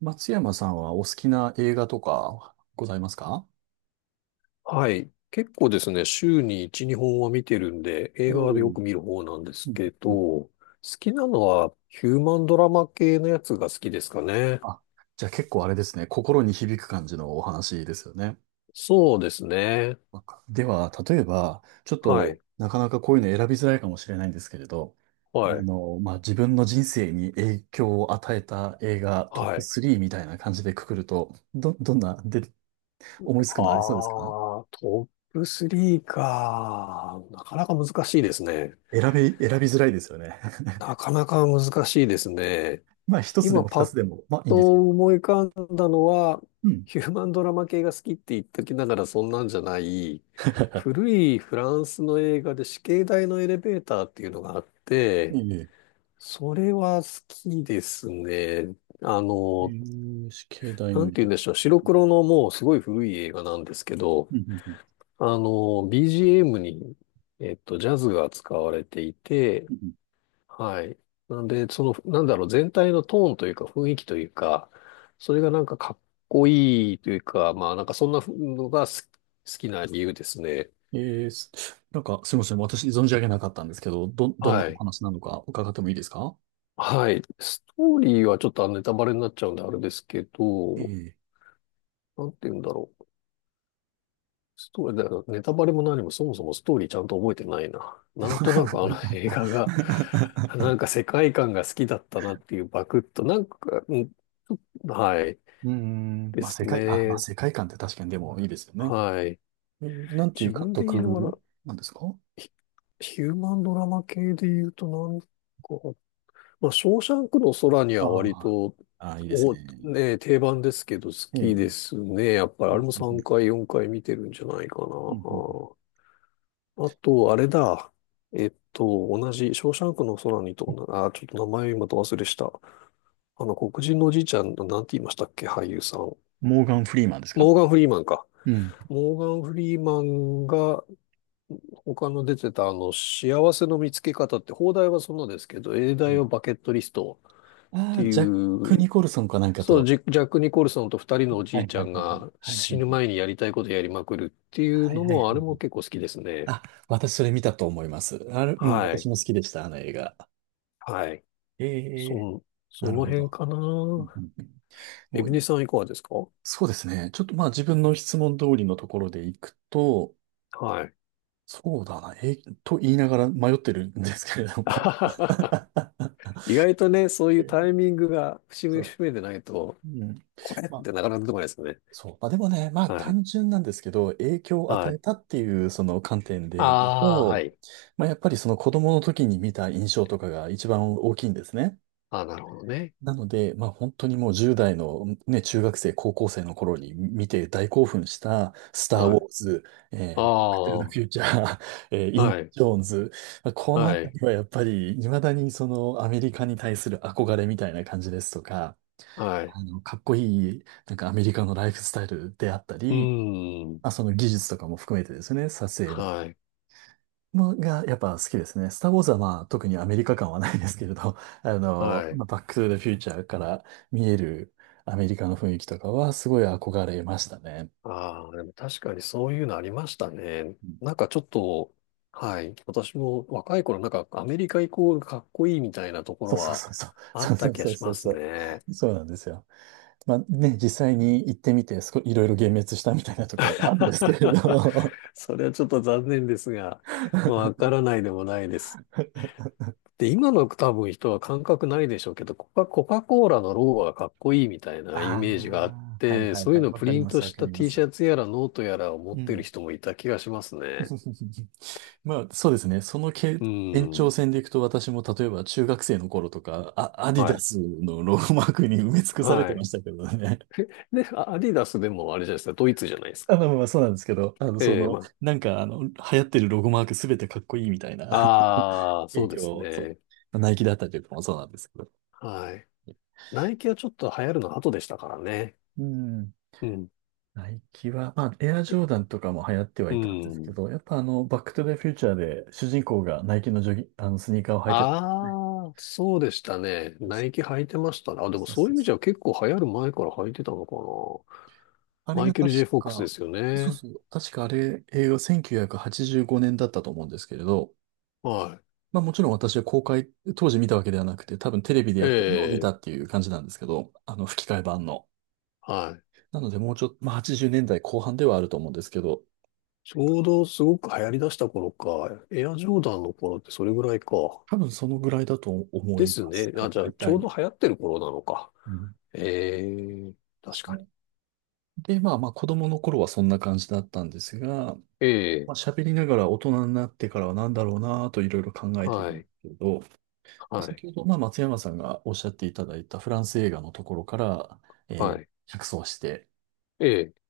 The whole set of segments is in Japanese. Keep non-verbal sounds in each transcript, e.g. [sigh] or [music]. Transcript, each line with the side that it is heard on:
right: 松山さんはお好きな映画とかございますか？
left: はい。結構ですね、週に1、2本は見てるんで、
right: お
left: 映画でよ
right: お、
left: く見る方なんで
right: う
left: す
right: ん
left: けど、
right: うん。
left: 好きなのはヒューマンドラマ系のやつが好きですかね。
right: あ、じゃあ結構あれですね、心に響く感じのお話ですよね。
left: そうですね。
right: では、例えば、ちょっ
left: は
right: と
left: い。
right: なかなかこういうの選びづらいかもしれないんですけれど、あ
left: はい。
right: の、まあ、自分の人生に影響を与えた映画トッ
left: は
right: プ
left: い。
right: 3みたいな感じでくくると、どんな、で、思いつくのありそうですか？
left: トップ3か。なかなか難しいですね。
right: 選びづらいですよね。
left: なかなか難しいですね。
right: [laughs] まあ、一つで
left: 今
right: も二
left: パ
right: つ
left: ッ
right: でも、まあ、いいんです
left: と
right: けど。
left: 思い浮かんだのは、
right: うん。
left: ヒューマンドラマ系が好きって言っときながらそんなんじゃない、
right: [laughs]
left: 古いフランスの映画で死刑台のエレベーターっていうのがあっ
right: い
left: て、
right: えいえ。
left: それは好きですね。あ
right: え
left: の、
right: ー、し
left: な
right: の入
left: んて
right: れ
left: 言う
right: 替
left: んでしょ
right: え。
left: う、白黒のもうすごい古い映画なんですけど、
right: うんうんうん。
left: あの、BGM に、ジャズが使われていて、
right: うん
left: はい。なんで、その、なんだろう、全体のトーンというか、雰囲気というか、それがなんかかっこいいというか、まあなんかそんなのが好きな理由ですね。
right: うん。なんか、すみません。私、存じ上げなかったんですけど、どんな
left: は
right: お
left: い。
right: 話なのか伺ってもいいですか？
left: はい。ストーリーはちょっとネタバレになっちゃうんであれですけ
right: え
left: ど、
right: え。
left: なんて言うんだろう。ストーリー、だからネタバレも何もそもそもストーリーちゃんと覚えてないな。なんと
right: [laughs]
left: なくあの映画が、なんか世界観が好きだったなっていうバクッと、なんか、うん、はい。で
right: まあ、
left: す
right: 世界、あ、まあ、
left: ね。
right: 世界観って確かにでもいいですよね。
left: はい。
right: なんてい
left: 自
right: う監
left: 分的にだか
right: 督
left: ら
right: なんですか？
left: ヒ、ヒューマンドラマ系で言うとなんか、まあ、ショーシャンクの空には
right: あ
left: 割と、
right: あ、ああ、いいです
left: お、
right: ね。
left: ね、定番ですけど好
right: ええ。
left: きですね。やっぱり
right: う
left: あれ
right: ん
left: も
right: うんう
left: 3
right: ん
left: 回、4回見てるんじゃないかな。
right: うんうん。
left: あと、あれだ。同じ、ショーシャンクの空にと同じ、あ、ちょっと名前今と忘れした。あの、黒人のおじいちゃん、なんて言いましたっけ、俳優さん。モ
right: モーガン・フリーマンですか？
left: ーガン・フリーマンか。
right: うん。
left: モーガン・フリーマンが他の出てたあの、幸せの見つけ方って、邦題はそんなですけど、英
right: え
left: 題
right: え。
left: はバケットリストっ
right: あ
left: て
right: あ、
left: い
right: ジャック・
left: う、
right: ニコルソンかなんか
left: そう、
right: と。
left: ジャック・ニコルソンと二人のお
right: は
left: じい
right: い
left: ち
right: は
left: ゃ
right: い
left: ん
right: はいはい。
left: が
right: はいは
left: 死
right: い
left: ぬ
right: は
left: 前
right: い。
left: にやりたいことやりまくるっていう
right: はい
left: の
right: はいは
left: も、あれ
right: い。
left: も結構好きですね。
right: あ、私それ見たと思います。あれ、うん、
left: は
right: 私
left: い。
right: も好きでした、あの映画。
left: はい。
right: え
left: そ
right: え。
left: ん、そ
right: な
left: の
right: るほ
left: 辺
right: ど。
left: かな。
right: うんうんうん。
left: エ
right: も
left: ビ
right: う
left: ネ
right: い、
left: さんいかがですか？
right: そうですね。ちょっとまあ自分の質問通りのところでいくと、
left: はい。
right: そうだな、と言いながら迷ってるんですけれど
left: [laughs] あは
right: も。
left: はは
right: [laughs]
left: 意外とね、そうい
right: え
left: うタ
right: ー
left: イミングが節
right: そ
left: 目
right: う。
left: 節目でないと、
right: うん。
left: これっ
right: まあ、
left: てなかなか出てこないですよね。
right: そう。まあでもね、まあ
left: はい。
right: 単純なんですけど、影響を与
left: は
right: え
left: い。
right: たっていうその観点で言う
left: ああ、は
right: と、
left: い。
right: まあやっぱりその子供の時に見た印象とかが一番大きいんですね。
left: ああ、なるほどね。
right: なので、まあ本当にもう10代のね、中学生、高校生の頃に見て大興奮した、スター・
left: は
right: ウォ
left: い。
right: ーズ、
left: あ
right: バック・トゥ・ [laughs]
left: あ、
right: ザ・フ
left: は
right: ューチャー、イン・
left: い、
right: ジョーンズ、まあこのあ
left: は
right: た
left: い、
right: りはやっぱり、未だにそのアメリカに対する憧れみたいな感じですとか、
left: はい。
right: あの、かっこいい、なんかアメリカのライフスタイルであった
left: う
right: り、
left: ーん、
right: まあその技術とかも含めてですね、撮影の。
left: はい、
right: もがやっぱ好きですね。スター・ウォーズはまあ特にアメリカ感はないですけれど、[laughs] あの、
left: は
right: ま
left: い。
right: あ、バック・トゥ・ザ・フューチャーから見えるアメリカの雰囲気とかはすごい憧れましたね。
left: ああ、でも確かにそういうのありましたね。
right: うん。
left: なんかちょっと、はい。私も若い頃、なんかアメリカイコールかっこいいみたいなとこ
right: そ
left: ろ
right: うそう
left: は
right: そうそう。[laughs]
left: あ
right: そ
left: っ
right: うそ
left: た
right: う
left: 気が
right: そう
left: し
right: そう
left: ます
right: そ
left: ね。
right: う。そうなんですよ。まあね、実際に行ってみて、すこいろいろ幻滅したみたいなところもあるんですけれ
left: [laughs]
right: ど。
left: それはちょっと残念ですが、わ
right: [laughs]
left: からないでもないです。で、今の多分人は感覚ないでしょうけど、コカ・コーラのロゴがかっこいいみたいなイメージがあっ
right: ああ、はい
left: て、
right: はい
left: そうい
right: は
left: う
right: い。
left: のを
right: わ
left: プ
right: かり
left: リン
right: ます
left: ト
right: わ
left: し
right: か
left: た
right: りま
left: T シ
right: す。
left: ャツやらノートやらを持っ
right: う
left: てる
right: ん。
left: 人もいた気がしますね。
right: [laughs] まあ、そうですね。そのけ
left: う
right: 延長
left: ん。
right: 線でいくと、私も例えば中学生の頃とか、あ、アディ
left: は
right: ダ
left: い。
right: スのロゴマークに埋め尽くされ
left: は
right: てま
left: い。
right: したけどね。
left: で、アディダスでもあれじゃないですか、ドイツじゃないで
right: [laughs]
left: すか。
right: あの、まあ、そうなんですけど、あの、そ
left: ええ
right: の、
left: ま
right: なんか、あの、流行ってるロゴマークすべてかっこいいみたいな
left: あ、ああ、
right: [laughs]
left: そ
right: 影
left: うで
right: 響
left: す
right: を、そ
left: ね。
right: う、ナイキだったりとかもそうなんですけど。
left: はい。ナイキはちょっと流行るの後でしたからね。
right: うん。
left: うん。
right: ナイキは、まあ、エアジョーダンとかも流行っては
left: う
right: いたんですけ
left: ん。
right: ど、やっぱあの、バックトゥザフューチャーで主人公がナイキのジョギ、あの、スニーカーを履いてたね。
left: ああ、そうでしたね。
right: そ
left: ナイキ履いてましたね。あ、
right: う
left: でも
right: そう
left: そう
right: そ
left: いう意味じゃ
right: う、
left: 結構流行る前から履いてたのかな。
right: あれ
left: マイ
right: が
left: ケル・
right: 確
left: J・ フォックス
right: か、
left: ですよ
right: そう
left: ね。
right: そう、確かあれ、映画1985年だったと思うんですけれど、
left: は
right: まあもちろん私は公開、当時見たわけではなくて、多分テレビで
left: い。
right: やってるのを見
left: え
right: た
left: え、
right: っていう感じなんですけど、あの吹き替え版の。
left: はい。
right: なのでもうちょっと、まあ80年代後半ではあると思うんですけど、
left: ちょうどすごく流行り出した頃か。エアジョーダンの頃ってそれぐらいか。
right: 多分そのぐらいだと思
left: で
right: い
left: す
right: ます。
left: ね。あ、じゃ
right: 大
left: あちょう
right: 体。
left: ど流行ってる頃なのか。
right: うん。
left: ええ、確
right: そ
left: かに。
right: うで、まあまあ子供の頃はそんな感じだったんですが、
left: ええ、
right: まあ喋りながら大人になってからは何だろうなぁといろいろ考えてい
left: は
right: るんで
left: い、
right: すけど、
left: はい、
right: 先ほど、まあ、松山さんがおっしゃっていただいたフランス映画のところから、
left: は
right: えー
left: い。
right: 着想して、
left: ええ。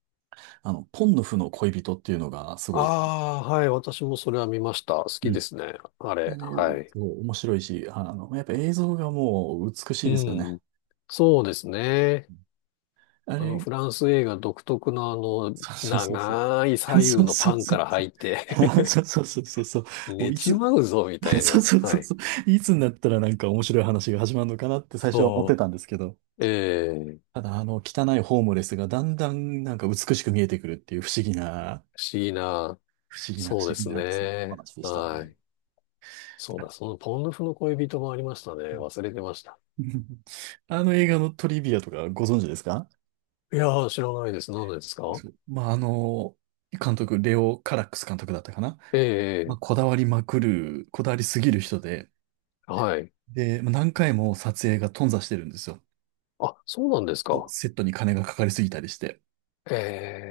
right: あの、ポンヌフの恋人っていうのがすごい、
left: ああ、はい。私もそれは見ました。好
right: う
left: きで
right: ん。
left: すね。あ
right: あ
left: れ。
right: れ、
left: はい。
right: 面白いし、あの、やっぱ映像がもう美し
left: う
right: いですよ
left: ん。
right: ね。
left: そうですね。
right: あ
left: あの、
right: れ、
left: フランス映画独特のあの、
right: そうそうそうそう。
left: 長い左
right: [laughs]
left: 右
right: そう
left: の
right: そ
left: パ
right: う
left: ン
right: そ
left: か
right: う
left: ら
right: そ
left: 入って
right: う。[laughs] そうそうそうそうそう。
left: [laughs]
right: もう
left: 寝
right: いつ、
left: ちまうぞ、みた
right: [laughs]
left: い
right: そう
left: な。
right: そうそ
left: は
right: う
left: い。
right: そう。いつになったらなんか面白い話が始まるのかなって最初は思ってたんですけど、
left: そう。ええ
right: ただあの汚いホームレスがだんだんなんか美しく見えてくるっていう不思議な
left: 不思議な。
right: 不思議な、不
left: そうで
right: 思議
left: す
right: な、そのお
left: ね。
right: 話でした
left: は
right: ね。
left: い。そうだ、そのポンドフの恋人もありましたね。忘れてました。
right: [laughs] あの映画のトリビアとかご存知ですか？
left: いやー、知らないです。何ですか？
right: そうまあ、あの、監督、レオ・カラックス監督だったかな。
left: え
right: まあ、
left: ええ
right: こ
left: え
right: だわりまくる、こだわりすぎる人で、
left: はい。
right: で、まあ何回も撮影が頓挫してるんですよ。
left: あ、そうなんです
right: そう
left: か。
right: セットに金がかかりすぎたりして。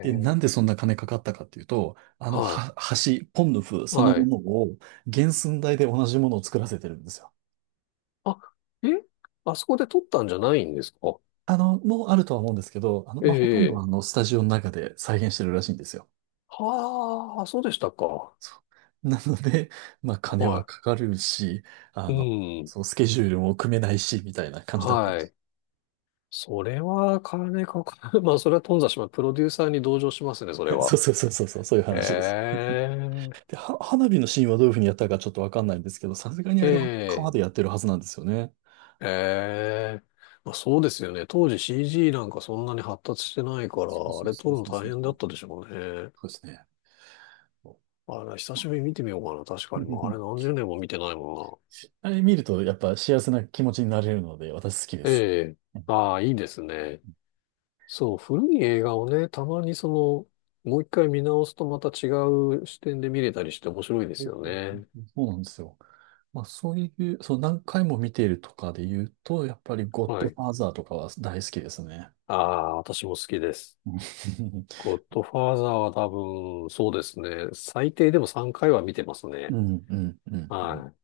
right: で、なんで
left: え
right: そんな金かかったかっていうと、あの
left: は
right: は橋、ポンヌフ
left: い。
right: その
left: は
right: も
left: い。
right: のを原寸大で同じものを作らせてるんですよ。
left: あ、えあそこで撮ったんじゃないんですか？
right: あの、もうあるとは思うんですけど、あの、
left: え
right: まあ、ほとんどはあ
left: え。
right: の、スタジオの中で再現してるらしいんですよ。
left: はあ、そうでしたか。
right: そう [laughs] なので、まあ、金は
left: は
right: かかるし、あ
left: い。
right: の、
left: う
right: そう、
left: ん。
right: スケジュールも組めないし、みたいな感じだったんで
left: は
right: す。
left: い。それは金かかる。[laughs] まあ、それは頓挫します。プロデューサーに同情しますね、それ
right: [laughs] そ
left: は。
right: うそうそうそうそう、そういう話です。
left: え
right: で、花火のシーンはどういうふうにやったかちょっとわかんないんですけど、さすがに
left: え、え
right: あれは川
left: え、
right: でやってるはずなんですよね。
left: ええ。まあ、そうですよね。当時 CG なんかそんなに発達してないから、
right: そう
left: あ
right: そう
left: れ
right: そ
left: 撮
right: う
left: るの
right: そう
left: 大
right: そう。
left: 変だっ
right: そ
left: たでしょうね。
right: うですね。そ
left: あれ、久
right: うまあ。
left: しぶりに見てみようかな。確かに。もうあれ
right: [laughs]
left: 何十年も見てないもん
right: あれ見ると、やっぱ幸せな気持ちになれるので、私好きで
left: な。え
right: す。
left: え。
right: うん。
left: ああ、いいですね。そう、古い映画をね、たまにその、もう一回見直すとまた違う視点で見れたりして面白いで
right: そ
left: す
right: う
left: よ
right: そうそう
left: ね。
right: そう、そうなんですよ。まあそういう、そう何回も見ているとかで言うと、やっぱりゴッ
left: は
right: ドフ
left: い。
right: ァーザーとかは大好きですね。
left: ああ、私も好きです。
right: [laughs]
left: ゴッドファーザーは多分、そうですね。最低でも3回は見てます
right: う
left: ね。
right: ん、[laughs] うん、うん。うん。
left: はい。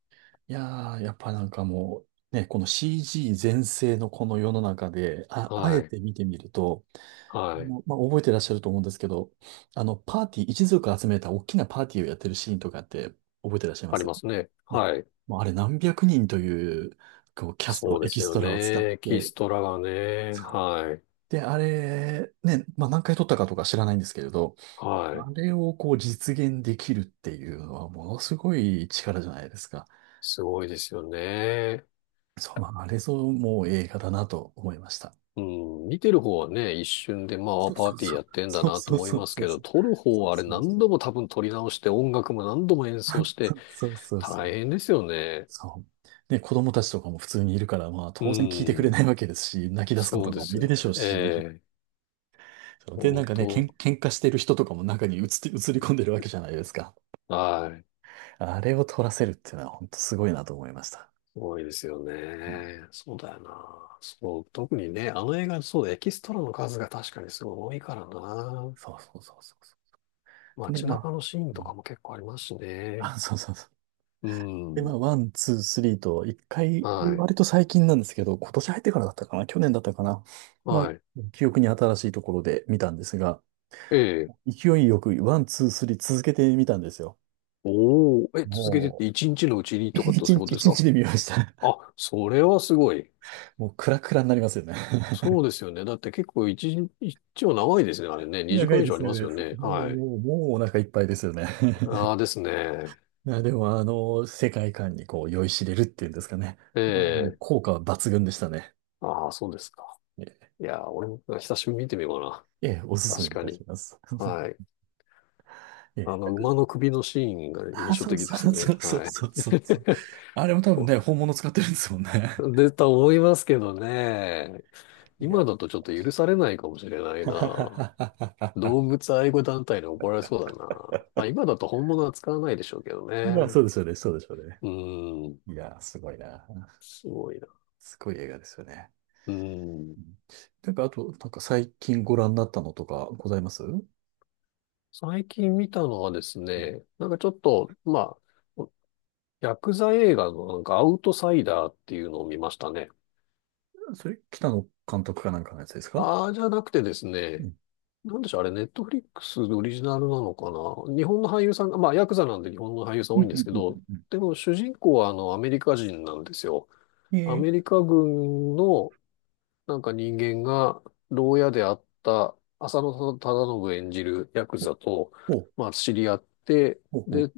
right: いやー、やっぱなんかもう、ね、この CG 全盛のこの世の中で、あえ
left: はい。
right: て見てみると、
left: はい。
right: もうまあ、覚えてらっしゃると思うんですけど、あの、パーティー、一族集めた大きなパーティーをやってるシーンとかって覚えてらっしゃいま
left: あり
right: す
left: ますね。
right: ね？
left: はい。
right: もうあれ何百人という、こう、キャス
left: そ
right: ト、
left: うで
right: エキ
left: す
right: ス
left: よ
right: トラを使っ
left: ね。キ
right: て、
left: ストラがね。
right: そ
left: はい。
right: で、あれ、ね、まあ、何回撮ったかとか知らないんですけれど、
left: は
right: あ
left: い。
right: れをこう実現できるっていうのはものすごい力じゃないですか。
left: すごいですよね。
right: そう、まあ、あれぞもう映画だなと思いました。
left: うん、見てる方はね、一瞬でまあ
right: そう
left: パー
right: そう
left: ティー
right: そ
left: や
right: う。
left: ってんだ
right: そう
left: なと
right: そう
left: 思い
right: そう
left: ます
right: そう
left: けど、
right: そう。
left: 撮る方
right: そう
left: はあれ
right: そう
left: 何
right: そう。
left: 度も多分撮り直して、音楽も何度も演奏
right: [laughs]
left: し
right: そ
left: て、
right: うそうそ
left: 大
right: う。
left: 変ですよね。
right: そう。で、子供たちとかも普通にいるから、まあ
left: う
right: 当然聞いてくれ
left: ん、
right: ないわけですし、泣き出す子
left: そう
right: と
left: で
right: かも
left: す
right: いる
left: よね。
right: でしょう
left: え
right: し。
left: え、
right: そうで、な
left: 本
right: んかね、
left: 当、
right: 喧嘩してる人とかも中に映って、映り込んでるわけじゃないですか。
left: はい、
right: あれを取らせるっていうのは本当すごいなと思いました。
left: すごいですよ
right: うん。
left: ね。そうだよな。そう、特にね、あの映画、そうだ、エキストラの数が確かにすごい多いからな。
right: そうそうそうそうそう。で、
left: 街
right: まあ、
left: 中のシーン
right: う
left: と
right: ん。
left: かも結構ありますしね。
right: あ、そうそうそう。
left: う
right: で、ま
left: ん、
right: あ、ワン、ツー、スリーと、一回、
left: はい、
right: 割と最近なんですけど、今年入ってからだったかな、去年だったかな。まあ、
left: はい。
right: 記憶に新しいところで見たんですが、
left: ええ
right: 勢いよくワン、ツー、スリー続けてみたんですよ。
left: おお、え、続けてっ
right: も
left: て一日のうちに
right: う、[laughs]
left: とかってそう
right: 一
left: いうこ
right: 日、
left: とで
right: 一
left: すか？
right: 日で見ました。
left: あ、それはすごい。
right: もう、クラクラになりますよね。
left: そうですよね。だって結構一日、一応長いですね。あれね。2
right: 長
left: 時間
right: い
left: 以
right: で
left: 上あ
right: す
left: り
right: ね。
left: ますよね。
right: [laughs] もう、
left: はい。
right: もう、もうお腹いっぱいですよね。
left: ああですね。
right: いや、でもあの、世界観にこう酔いしれるっていうんですかね。
left: え
right: まあ [laughs] もう
left: え。
right: 効果は抜群でしたね。
left: ああ、そうですか。
right: [laughs] え
left: いやー、俺も久しぶりに見てみようか
right: え、ええおす
left: な。
right: すめ
left: 確
right: い
left: か
right: た
left: に。
right: します。
left: は
right: [laughs]
left: い。
right: え
left: あの、
right: え。
left: 馬の首のシーンが
right: [laughs] あ、
left: 印象
right: そう
left: 的で
right: そう
left: す
right: [laughs]
left: ね。
right: そうそう
left: はい。
right: そう
left: [laughs]
right: そうそう。あれも多分ね、本物使ってるんですもんね。
left: で、と思いますけどね。
right: [laughs] い
left: 今
right: や。
left: だとちょっと許されないかもしれないな。
right: [laughs]
left: 動物愛護団体に怒られそうだな。まあ今だと本物は使わないでしょうけど
right: まあ、そ
left: ね。
right: うでしょうね、そうでしょうね。
left: うん。
right: いや、すごいな。
left: すごいな。
right: すごい映画ですよね。
left: うん。
right: うん。なんか、あと、なんか最近ご覧になったのとかございますう？
left: 最近見たのはですね、
right: ん、
left: なんかちょっと、まあ、ヤクザ映画のなんかアウトサイダーっていうのを見ましたね。
right: それ、北野監督かなんかのやつですか？
left: ああ、じゃなくてです
right: う
left: ね、
right: ん
left: なんでしょう、あれ、ネットフリックスオリジナルなのかな。日本の俳優さんが、まあヤクザなんで日本の俳優さん
right: うん
left: 多
right: う
left: いんです
right: ん
left: け
right: うん
left: ど、
right: うん
left: でも主人公はあのアメリカ人なんですよ。
right: うん。
left: アメリカ軍のなんか人間が牢屋であった浅野忠信演じるヤク
right: ー
left: ザと、
right: ほう、
left: まあ、知り合って、
right: ほう、ほ
left: で、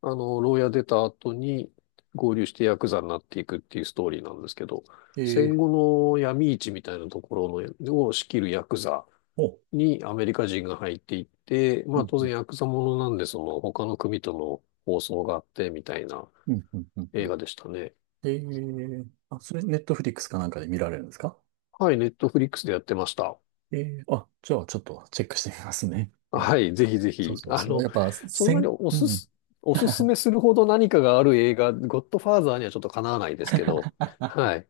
left: あの、牢屋出た後に合流してヤクザになっていくっていうストーリーなんですけど、
right: う。
left: 戦
right: ー、
left: 後の闇市みたいなところのを仕切るヤクザ
right: ほ
left: にアメリカ人が入っていって、
right: う。
left: ま
right: う
left: あ
right: ん、
left: 当
right: うん、
left: 然ヤクザものなんで、その他の組との放送があってみたいな
right: うん、うん、う
left: 映
right: ん。
left: 画でしたね。
right: あ、それ、ネットフリックスかなんかで見られるんですか？
left: はい、ネットフリックスでやってました。
right: えあ、じゃあ、ちょっとチェックしてみますね。
left: はい、ぜひぜ
right: そう
left: ひ。
right: そう、
left: あ
right: その、
left: の、
right: やっぱ、
left: そんなにお
right: う
left: す
right: ん。[laughs] い
left: す、おすすめするほど何かがある映画、ゴッドファーザーにはちょっとかなわないですけど、はい。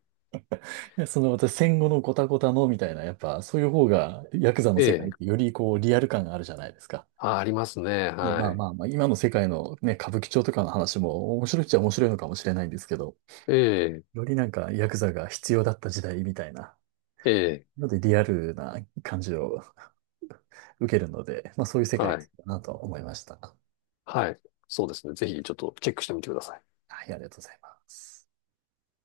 right: やその、私、戦後のゴタゴタの、みたいな、やっぱ、そういう方が、ヤクザの
left: え
right: 世界
left: え、
right: ってより、こう、リアル感があるじゃないですか。
left: あ、ありますね。
right: ね、ま
left: は
right: あ
left: い。
right: まあまあ、今の世界のね、歌舞伎町とかの話も、面白いっちゃ面白いのかもしれないんですけど、
left: ええ、
right: よりなんか、ヤクザが必要だった時代みたいな。
left: ええ、
right: なので、リアルな感じを受けるので、まあ、そういう世界
left: は
right: か
left: い。
right: なと思いました。
left: はい。そうですね。ぜひちょっとチェックしてみてください。
right: はい、ありがとうございます。